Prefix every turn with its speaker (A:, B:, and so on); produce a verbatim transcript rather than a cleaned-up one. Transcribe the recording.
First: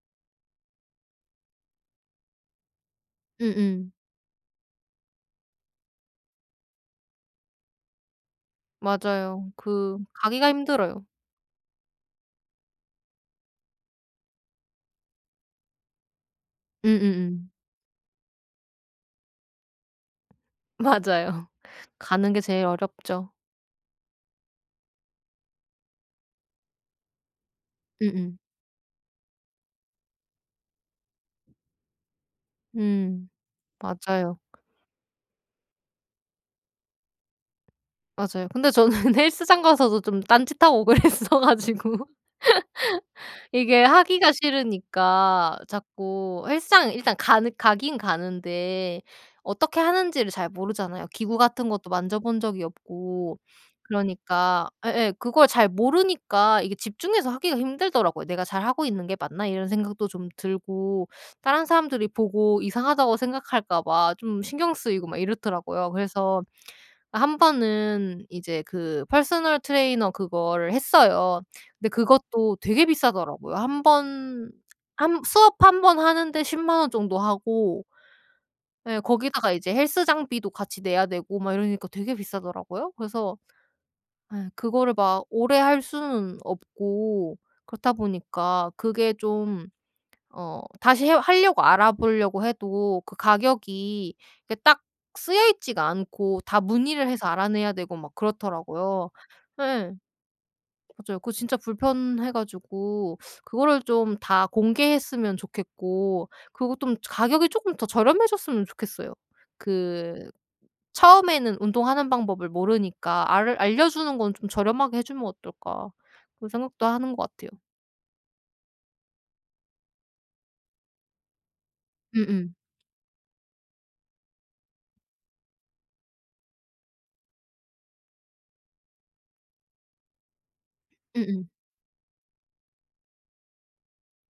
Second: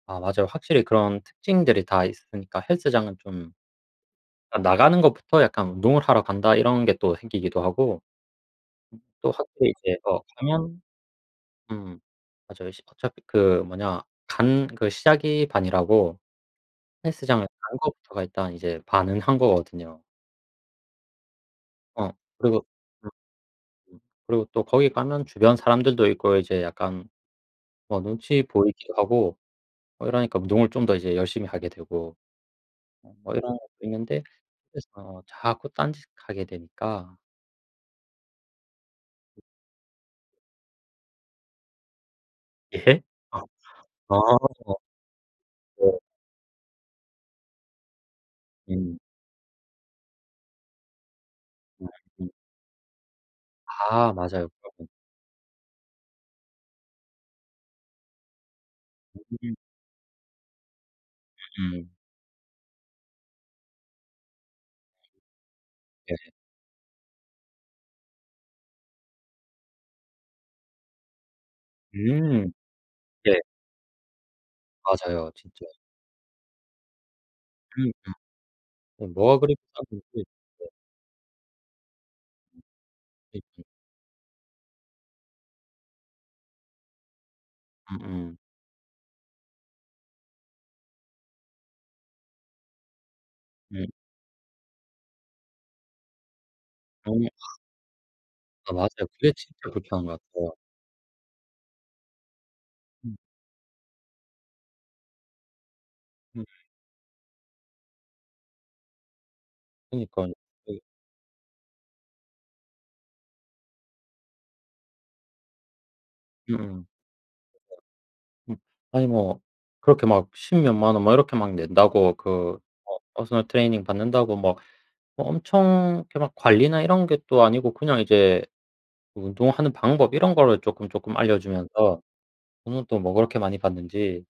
A: 아 맞아요. 확실히 그런 특징들이 다 있으니까 헬스장은 좀
B: 음음.
A: 아 '나가는 것부터 약간 운동을 하러 간다.' 이런 게 또 생기기도 하고 음. 또
B: 맞아요. 그
A: [unintelligible]
B: 가기가
A: 가면
B: 힘들어요.
A: 음. 맞아요. 십 어차피 그 뭐냐 간 그 시작이 반이라고 헬스장을
B: 음음음.
A: 간 것부터가 일단 이제 반은 한 거거든요.
B: 맞아요.
A: 어.
B: 가는 게
A: 그리고
B: 제일
A: 음
B: 어렵죠.
A: 음 그리고 또 거기 가면 주변 사람들도 있고 이제 약간 어
B: 음음.
A: 눈치 보이기도 하고 어 이러니까 운동을 좀 더 이제 열심히 하게 되고 어
B: 음.
A: 뭐 이런 것도 있는데
B: 맞아요.
A: 그래서 자꾸 딴짓하게 되니까
B: 맞아요. 근데 저는 헬스장 가서도 좀 딴짓하고 그랬어 가지고
A: 예?
B: 이게
A: 아.
B: 하기가 싫으니까
A: 네.
B: 자꾸 헬스장 일단 가는 가기는
A: 음.
B: 가는데 어떻게 하는지를 잘 모르잖아요. 기구 같은
A: 네.
B: 것도 만져
A: 음.
B: 본 적이 없고
A: 아 맞아요.
B: 그러니까
A: 그렇군
B: 예예. 그걸 잘 모르니까 이게 집중해서 하기가 힘들더라고요. '내가 잘하고 있는 게 맞나?'
A: 음.
B: 이런 생각도 좀 들고 다른
A: 음음.
B: 사람들이 보고 이상하다고 생각할까 봐 좀 신경 쓰이고 막 이렇더라고요.
A: 예.
B: 그래서 어 한번은 이제 그 펄스널 트레이너 그거를 했어요. 근데
A: 음.
B: 그것도 되게
A: 예.
B: 비싸더라고요. 한 번 한
A: 맞아요.
B: 수업
A: 진짜.
B: 한 번 하는데 십만 원 정도 하고
A: 음음.
B: 예.
A: 어 뭐가
B: 거기다가
A: 그리
B: 이제
A: 비싼 건지,
B: 헬스장비도
A: 네.
B: 같이 내야 되고 막 이러니까 되게 비싸더라고요. 그래서
A: [unintelligible]
B: 예. 그거를 막 오래 할 수는 없고 그렇다
A: 음음.
B: 보니까 그게 좀 어 다시 해 하려고 알아보려고 해도 그
A: 음.
B: 가격이 이게 딱 쓰여 있지가 않고 다 문의를 해서
A: 너무
B: 알아내야 되고 막
A: 아 맞아요.
B: 그렇더라고요.
A: 그게 진짜
B: 예.
A: 불편한 것 같아요.
B: 맞아요. 그거 진짜 불편해
A: 음.
B: 가지고 그거를 좀 다 공개했으면 좋겠고
A: 음.
B: 그리고 또 좀 가격이 쪼끔 더 저렴해졌으면 좋겠어요. 그
A: 그러니까요. 그
B: '처음에는 운동하는 방법을 모르니까 알 알려 주는 건 좀 저렴하게 해 주면 어떨까?' 그런
A: 음음.
B: 생각도
A: 그러니까
B: 하는 것 같아요.
A: 음. 아니 뭐 그렇게 막 십 몇만 원 뭐 이렇게 막 낸다고
B: 음음.
A: 그 어 퍼스널 트레이닝 받는다고 뭐 뭐 엄청 그렇게 막 관리나 이런 게 또 아니고 그냥 이제 운동하는 방법 이런 거를 쪼끔쪼끔 알려
B: 음음.
A: 주면서 돈은 또 뭐 그렇게 많이 받는지